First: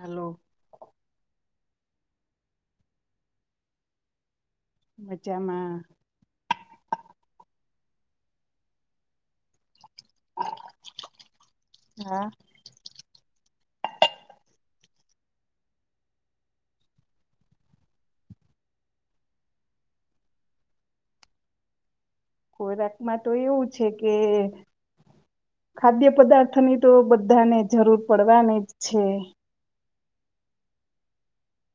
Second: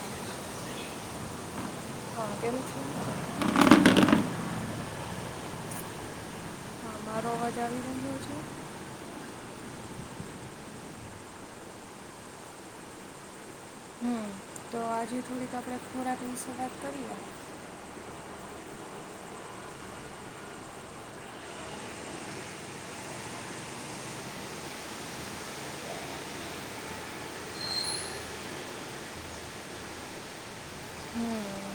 Hello, હા કે શું? મચમાં હા, મારો અવાજ આવી રહ્યો છે? હા, હમ તો આજે થોડીક આપડે ખોરાક વિશે વાત કરીએ, ખોરાક માં તો એવું છે, કે ખાદ્ય પદાર્થની તો બધાને જરૂર પડવાની જ છે. હમ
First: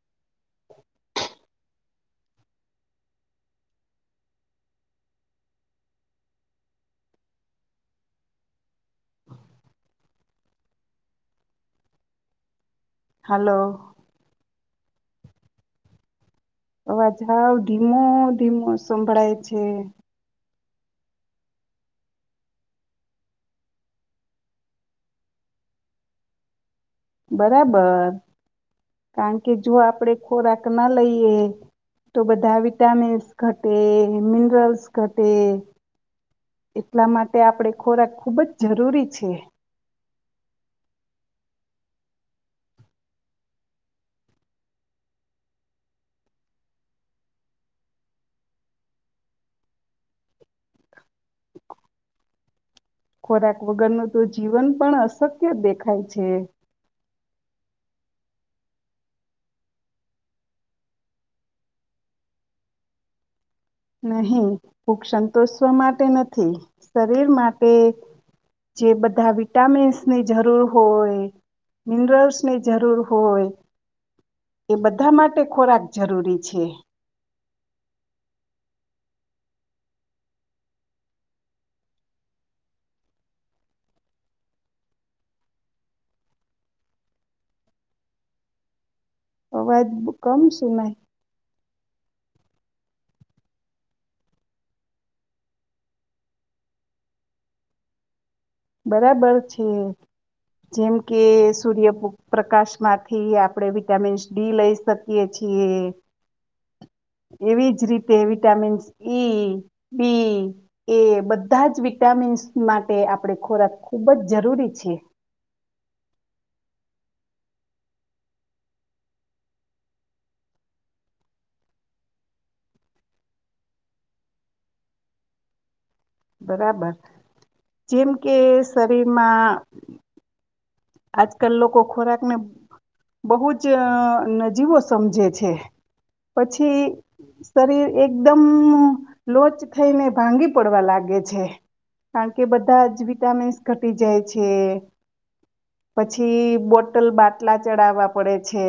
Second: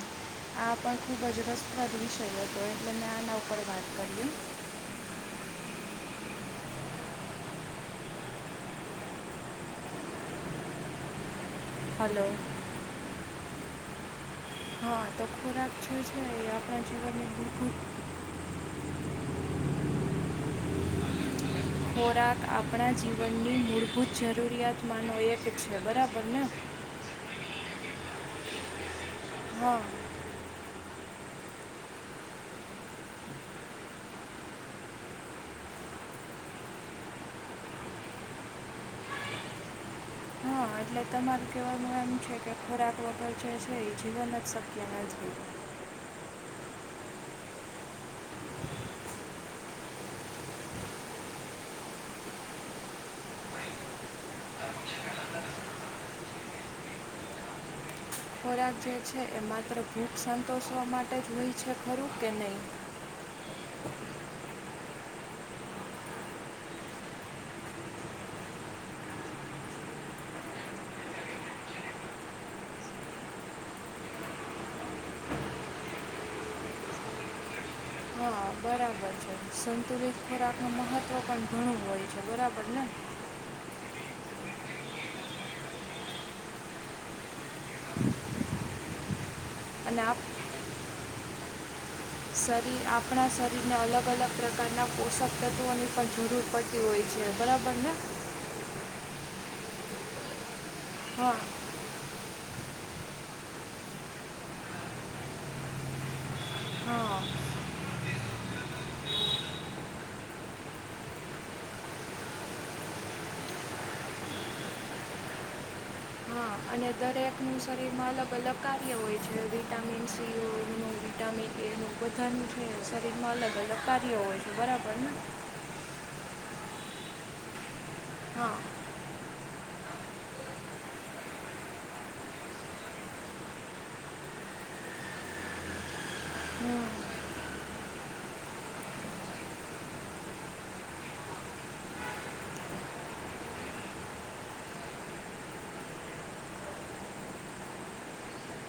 આ પણ ખુબ જ રસ પ્રગ વિષય હતો એટલે મેં આના ઉપર વાત કરી, એમ હલો, હલો, હા, તો ખોરા છે જ અવાજાવ ધીમો ધીમો સંભળાય છે, ખોરાક આપણા જીવનની મૂળભૂત જરૂરિયાતમાંનો એક છે, બરાબર ને બરાબર કારણ કે, જો હા આપડે ખોરાક ન લઈએ, તો બધા વિટામિન્સ ઘટે મિનરલ્સ ઘટે એટલા માટે આપણે ખોરાક ખૂબ જ જરૂરી છે, હા એટલે તમારું કેવ મા એમ છે, કે ખોરાક વગર જે છે એ જીવન જ શક્ય નથી, જ ખોરાક વગરનું તો જીવન પણ અશક્ય દેખાય છે. ખોરાક જે છે, એ માત્ર ભૂખ સંતોષવા માટે જ હોય છે, ખરું કે નહીં? નહીં ભૂખ સંતોષવા માટે નથી શરીર માટે જે બધા વિટામિન્સની જરૂર હોય, મિનરલ્સની જરૂર હોય એ બધા માટે ખોરાક જરૂરી છે. હા બરાબર છે સંતુલિત ખોરાક ન મહત્વ પણ ઘણું હોય છે, બરાબર ને? [inaudible] અવાજ અને આપ કમ સુનાય શરીર આપણા શરીરને અલગ અલગ પ્રકારના પોષક તત્વોની પણ જરૂર પડતી હોય છે, બરાબર ને બરાબર છે જેમ કે હા સૂર્યભોગ પ્રકાશ માંથી આપણે વિટામિન્સ ડી લઈ શકીએ છીએ, હા એવીજ રીતે વિટામિન્સ ઈ બી એ બધા જ વિટામિન્સ માટે આપડે ખોરાક ખૂબ જ જરૂરી છે, હા અને દરેકનું શરીરમાં અલગ અલગ કાર્ય હોય છે, વિટામિન સીનું વિટામિન એનું બધાનું છે શરીરમાં અલગ અલગ કાર્ય હોય છે, બરાબરને બરાબર જેમ કે હા શરીરમાં આજકાલ લોકો ખોરાકને બહુ જ નજીવો સમજે છે પછી હમ શરીર એકદમ લોચ થઈને ભાંગી પડવા લાગે કારણ કે બધા જ વિટામિન્સ ઘટી જાય છે પછી બોટલ બાટલા ચડાવવા પડે છે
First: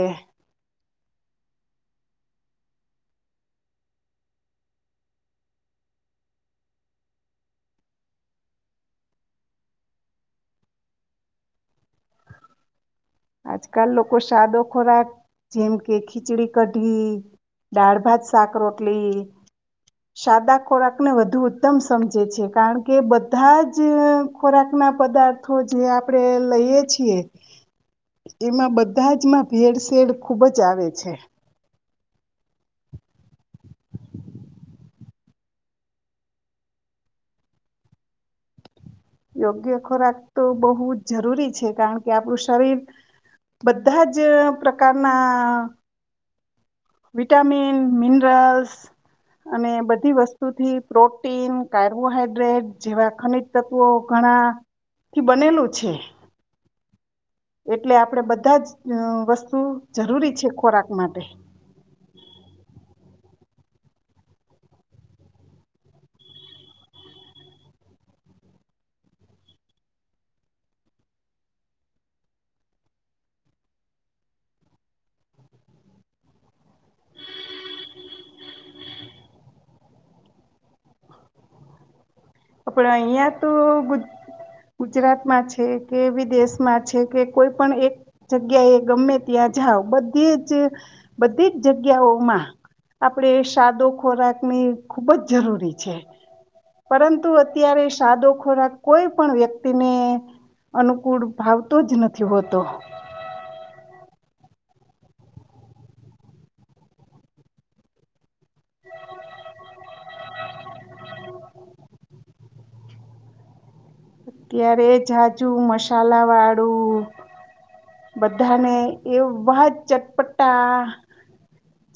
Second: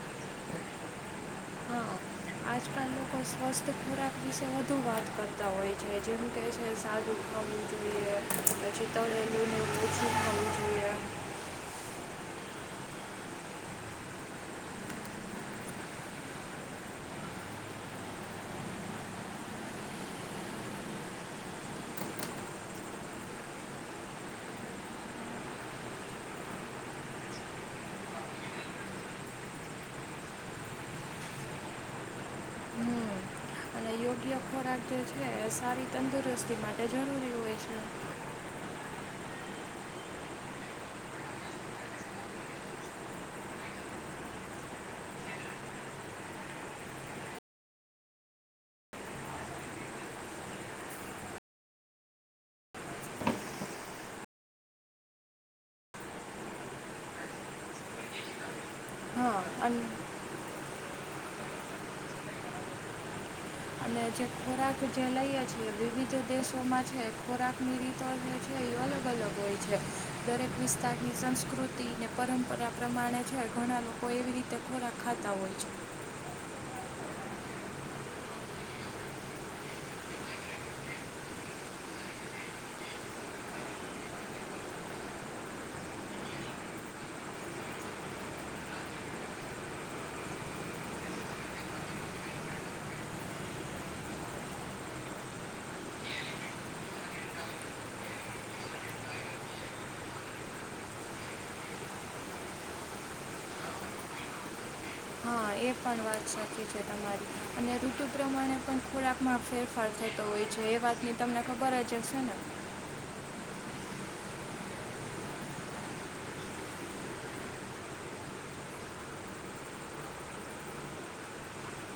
હા આજકાલ લોકો સ્વાસ્થ્ય ખોરાક વિશે વધુ વાત કરતા હોય છે જેમ કહે છે સાદુ ખાવું જોઈએ પછી તળલીું ઓછું ખાવું જોઈએ આજકાલ લોકો સાદો ખોરાક જેમ કે ખીચડી કઢી દાળ ભાત શાક રોટલી સાદા ખોરાકને વધુ ઉત્તમ સમજે છે કારણ કે બધા જ ખોરાક ના પદાર્થો જે આપણે લઈએ છીએ એમાં બધા જમાં ભેળસેેળ ખુબ જ આવે છે હમ અને યોગ્ય ખોરાક જે છે સારી તંદુરસ્તી માટે જરૂરી હોય છે યોગ્ય ખોરાક તો બહુ જ જરૂરી છે કારણ કે આપણું શરીર બધા જ પ્રકારના વિટામિન મિનરલ્સ અને બધી વસ્તુથી પ્રોટીન કાર્બોહાઈડ્રેટ જેવા ખનજ તત્વો ઘણાથી બનેલું છે એટલે આપડે બધા જ અ હા વસ્તુ અને જરૂરી છે ખોરાક માટે અને જે ખોરાક જે લઈએ છી એ વિવિધ દેશોમાં છે ખોરાકની રીતો જે છે એ અલગ અલગ હોય છે દરેક વિસ્તારની સંસ્કૃતિ ને પરંપરા પ્રમાણે છે ઘણા લોકો એવી રીતે ખોરાક ખાતા હોય છે આપ અહિયાં તો ગુજરાતમાં છે કે વિદેશમાં છે કે કોઈ પણ એક જગ્યા એ ગમે ત્યાં જઓ બધી જ બધી જ જગ્યાઓમાં આપણેે સાદો ખોરાકની ખુબ જ જરૂરી છે પરંતુ અત્યારે સાદો ખોરાક કોઈ પણ વ્યક્તિને અનુકૂળ ભાવતો જ નથી હોતો હા એ પણ વાત સાચી છે તમારી અને ઋતુ પ્રમાણે પણ ખોરાક માં ફેરફાર થતો હોય છે એ વાતની તમને ખબર જ જ હશે ને અત્યારે જાજુ મસાલા વાળું બધાને એવા જ ચટપટા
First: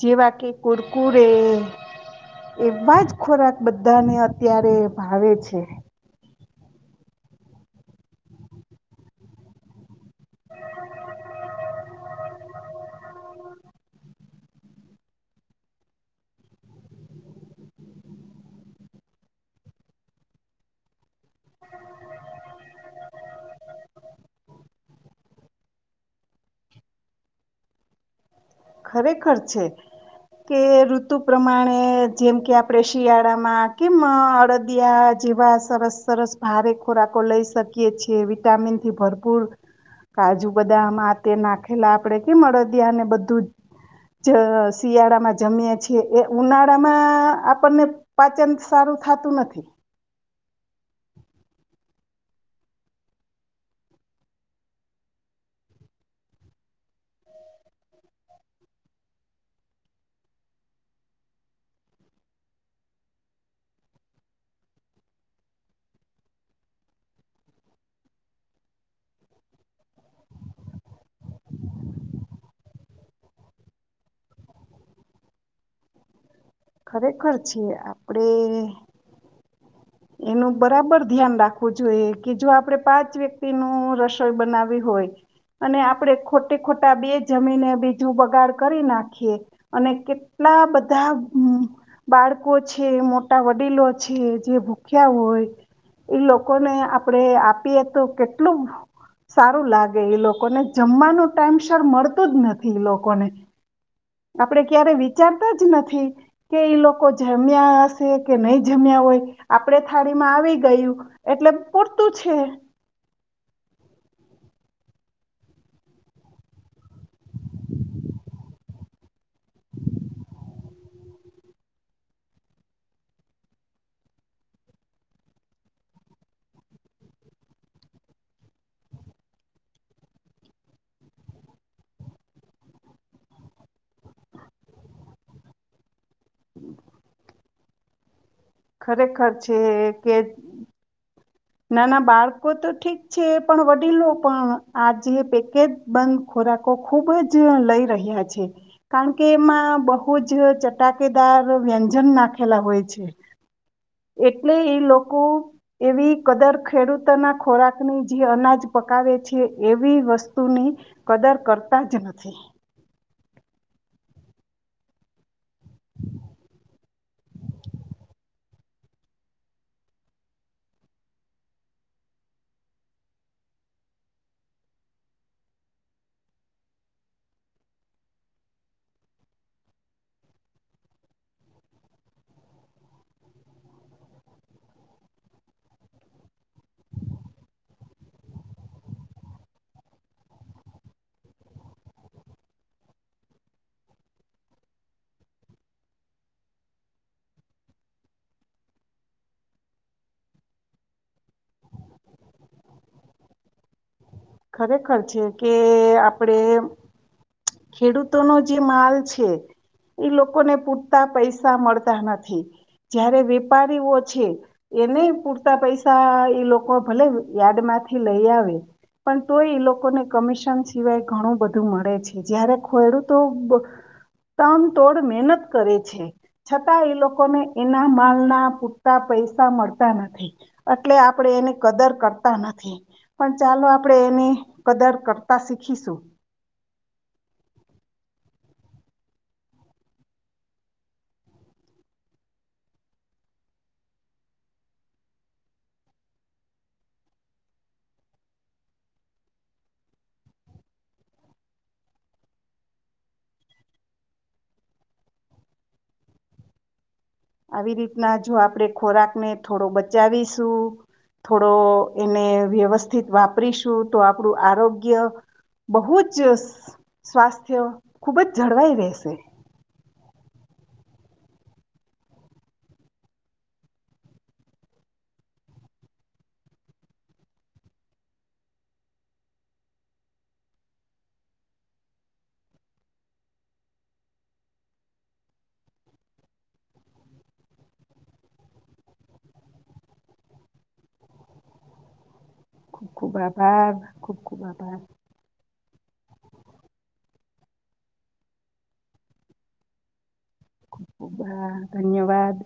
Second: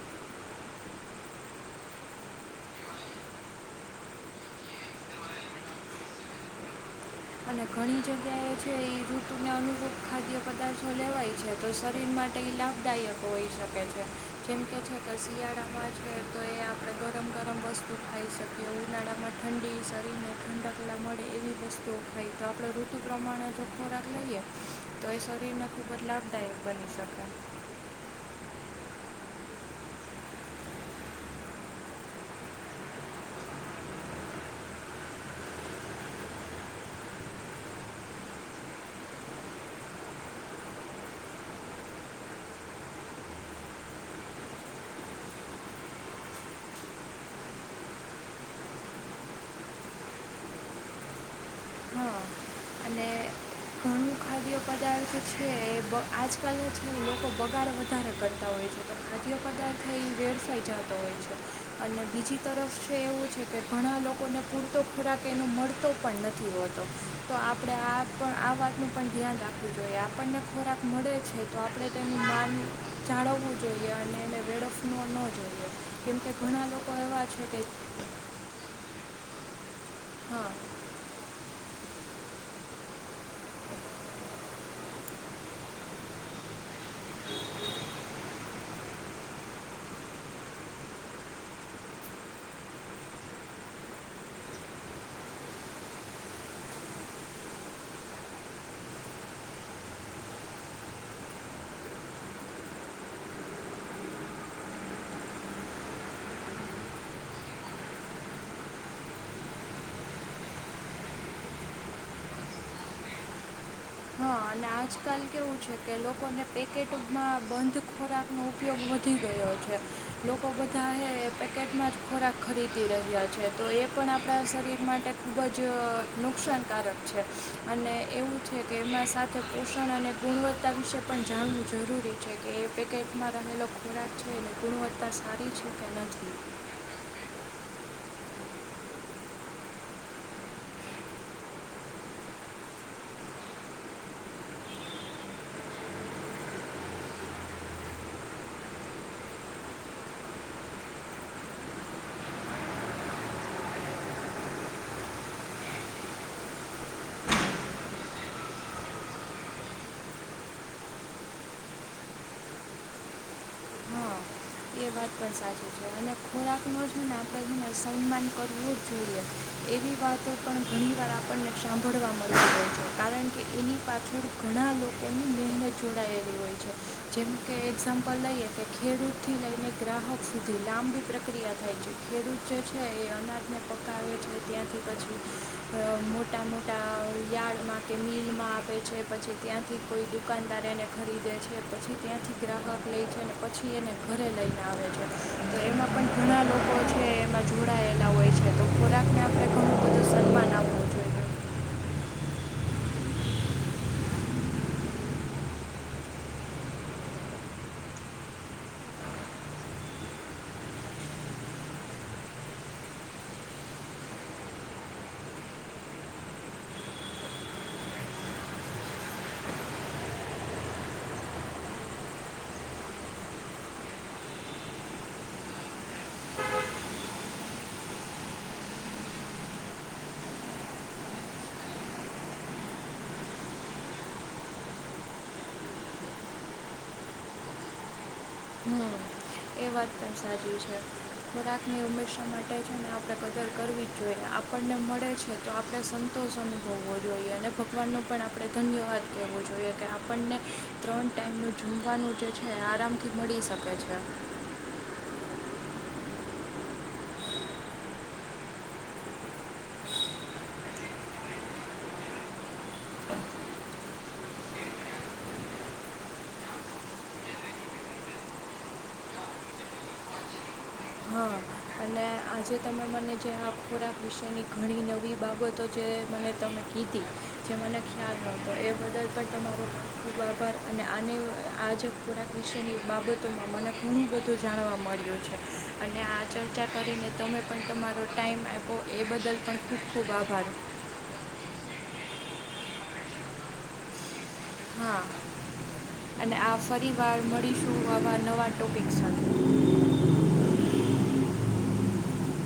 જેવા કે કુરકુરે એવા જ ખોરાક બધાને અત્યારે ભાવે છે અને ઘણી જગ્યા એ છે એ રૂતુને અનુકૂળ ખાદ્ય પદાર્થો લેવાય છે તો શરીર માં માટે લાભદાયક હોઈ શકે છે જેમ કે છે કે શિયાળામાં છે તો એ આપણે ગરમ ગરમ વસ્તુ ખાઈ શકીએ ઉનાળામાં ઠંડી શરીરને ઠંડકલા મળે એવી વસ્તુ તો આપણે ઋતુ પ્રમાણે જો ખોરાક લઈએ તો એ શરીર ને ખુબ જ લાભદાયક બની શકે ખરેખર છે કે ઋતુ પ્રમાણે જેમ કે આપણે શિયાળામાં કેમ અડદિયા જેવા સરસ સરસ ભારે ખોરાકો લઈ શકીએ છીએ વિટામિનથી ભરપૂર કાજુ બદામ આ તે નાખેલા આપણે કેમ અડદિયાને બધું જ જ શિયાળામાં જમીય છીએ એ ઉનાળામાં આપણને પાચન સારું થતું નથી હા અને ઘણું ખાદ્ય પદાર્થ છે એ આજકાલનો છે લોકો બગાડ વધારે કરતા હોય છે તો ખાદ્ય પદાર્થ એ વેરસાઈ જતો હોય છે અને બીજી તરફ છે એવું છે કે ઘણા લોકોને પૂરતો ખોરાક એનો મળતો પણ નથી હોતો તો આપણે આ પણ આ વાતનું પણ ધ્યાન રાખવું જોઈએ આપણને ખોરાક મળે છે તો આપણે તેની માન જાળવવું જોઈએ અને એને વેળફવ ન જોઈએ કેમકે ખરેખર છે આપડે હા એનું બરાબર ધ્યાન રાખ વું જોઈએ કે જો આપડણે પાંચ વ્યક્તિ નું રસોઈ બનાવી હોય અને આપણેે ખોટે ખોટા બે જમીને બીજું બગાડ કરી નાખીએ અને કેટલા બધા બાળકો છે મોટા વડીલો છે જે ્યા હોય ઈ લોકોને આપડણે આપીએ તો કેટલું સારું લાગે લોકોને જમવાનું ટાઈમસર મળતું જ નથી લોકોને આપડે ક્યારે વિચારતા જ નથી કે ઈ લોકો જમ્યા હશે કે નહી જમ્યા હોય આપડે થાળી માં આવી ગયું એટલે પૂરતું છે હા અને આજકાલ કેવું છે કે લોકોને પેકેટમાં બંધ ખોરાકનો ઉપયોગ વધી ગયો છે લોકો બધા પેકેટમાં જ ખોરાક ખરીદી રહ્યા છે તો એ પણ આપણા શરીર માટે ખૂબ જ નુકસાનકારક છે અને એવું છે કે એમાં સારા તે પોષણ અને ગુણવત્તા વિશે પણ જાણવું જરૂરી છે કે એ પેકેટમાં રહેલો ખોરાક છે અને ગુણવત્તા સારી છે કે નથી હમ ખરેખર છે કે નાના બાળકો તો ઠીક છે પણ વડીલો પણ આજે પેકેજ બંધ ખોરાકો ખુબ જ લઈ રહ્યા છે કારણ કે એમાં બહુ જ ચટાકેદાર વ્યંજન નાખેલા હોય છે એટલે એ લોકો એવી કદર ખેડૂતોના ખોરાકની જે અનાજ પકાવે છે એવી વસ્તુની કદર કરતા જ નથી હા એ વાત પણ સાચી છે અને ખોરાકનું જ ને આપણે એને સન્માન કરવું જોઈએ એવી વાતો પણ ઘણી વાર આપણને સાંભળવા મળી હોય છે કારણ કે એની પાછળ ઘણા લોકોની મહેનત જોડાયેલી હોય છે જેમ કે એક્ઝામ્પલ લઈએ કે ખેડૂતથી લઈને ગ્રાહક સુધી લાંબી પ્રક્રિયા થાય છે ખેડૂત જે છે એ અનાજને પકાવે છે ત્યાંથી પછી મોટા મોટા યાર્ડમાં કે મિલમાં આપ છે પછી ત્યાંથી કોઈ દુકાનદાર એને ખરીદે છે પછી ત્યાંથી ગ્રાહક લે છે અને પછી એને ઘરે લઈ એ પણ ઘણા લોકો છે એ જોડાયેલા હોય છે તો ખોરાકને આપણે ઘણું બધું સન્માન આપવું જોઈએ ખરેખર છે કે આપણેે ખેડૂતોનો જે માલ છે એ લોકોને પૂરતા પૈસા મળતા નથી જયારે વેપારીઓ છે એને પૂરતા પૈસા એ લોકો ભલે યાર્ડ માંથી લઈ આવે પણને કમિશન સિવાય ઘણું બધું મળે છે જયારે ખેડૂતો તન તોડ મહેનત કરે છે છતાં એ લોકોને એના માલના પૂરતા પૈસા મળતા નથી એટલે આપણે એની કદર કરતા નથી પણ ચાલો આપણે એની કદર કરતા શીખીશું હમ એ વાત પણ સાચી છે ખોરાકની હંમેશા માટે છે ને આપણે કદર કરવી જ જોઈએ આપણને મળે છે તો આપણે સંતોષ અનુભવવો જોઈએ અને ભગવાન ન પણ આપણે ધન્યવાદ કેહેવો જોઈએ કે આપણને ત્રણ ટાઈમનું જમવાનું જે છે આરામ થી મળી શકે છે આવી રીતના જો આપણે ખોરાકને થોડો બચાવીશું થોડો એને વ્યવસ્થિત વાપરીશું તો આપણું આરોગ્ય બહુ જ સ્વાસ્થ્ય ખૂબ જ જળવાઈ રહેશે હા અને આજે તમે મને જે આ ખોરાક વિશેની ઘણી નવી બાબતો જે મને તમે કીધી જે મને ખ્યાલ નહોતો એ બદલ પણ તમારો ખૂબ આભાર અને આને આજે ખોરાક વિશેની બાબતોમાં મને ઘણું બધું જાણવા મળ્યું છે અને આ ચર્ચા કરીને તમે પણ તમારો ટાઈઇમ આપો એ બદલ પણ ખૂબ ખૂબ આભાર. ખૂબ ખૂબ અભાવ ખૂબ ખૂ ખ આભાર હા અને આ ફરી વાર મળીશું આવા નવા ટોપિક છે. ખબા ધન્યવાદ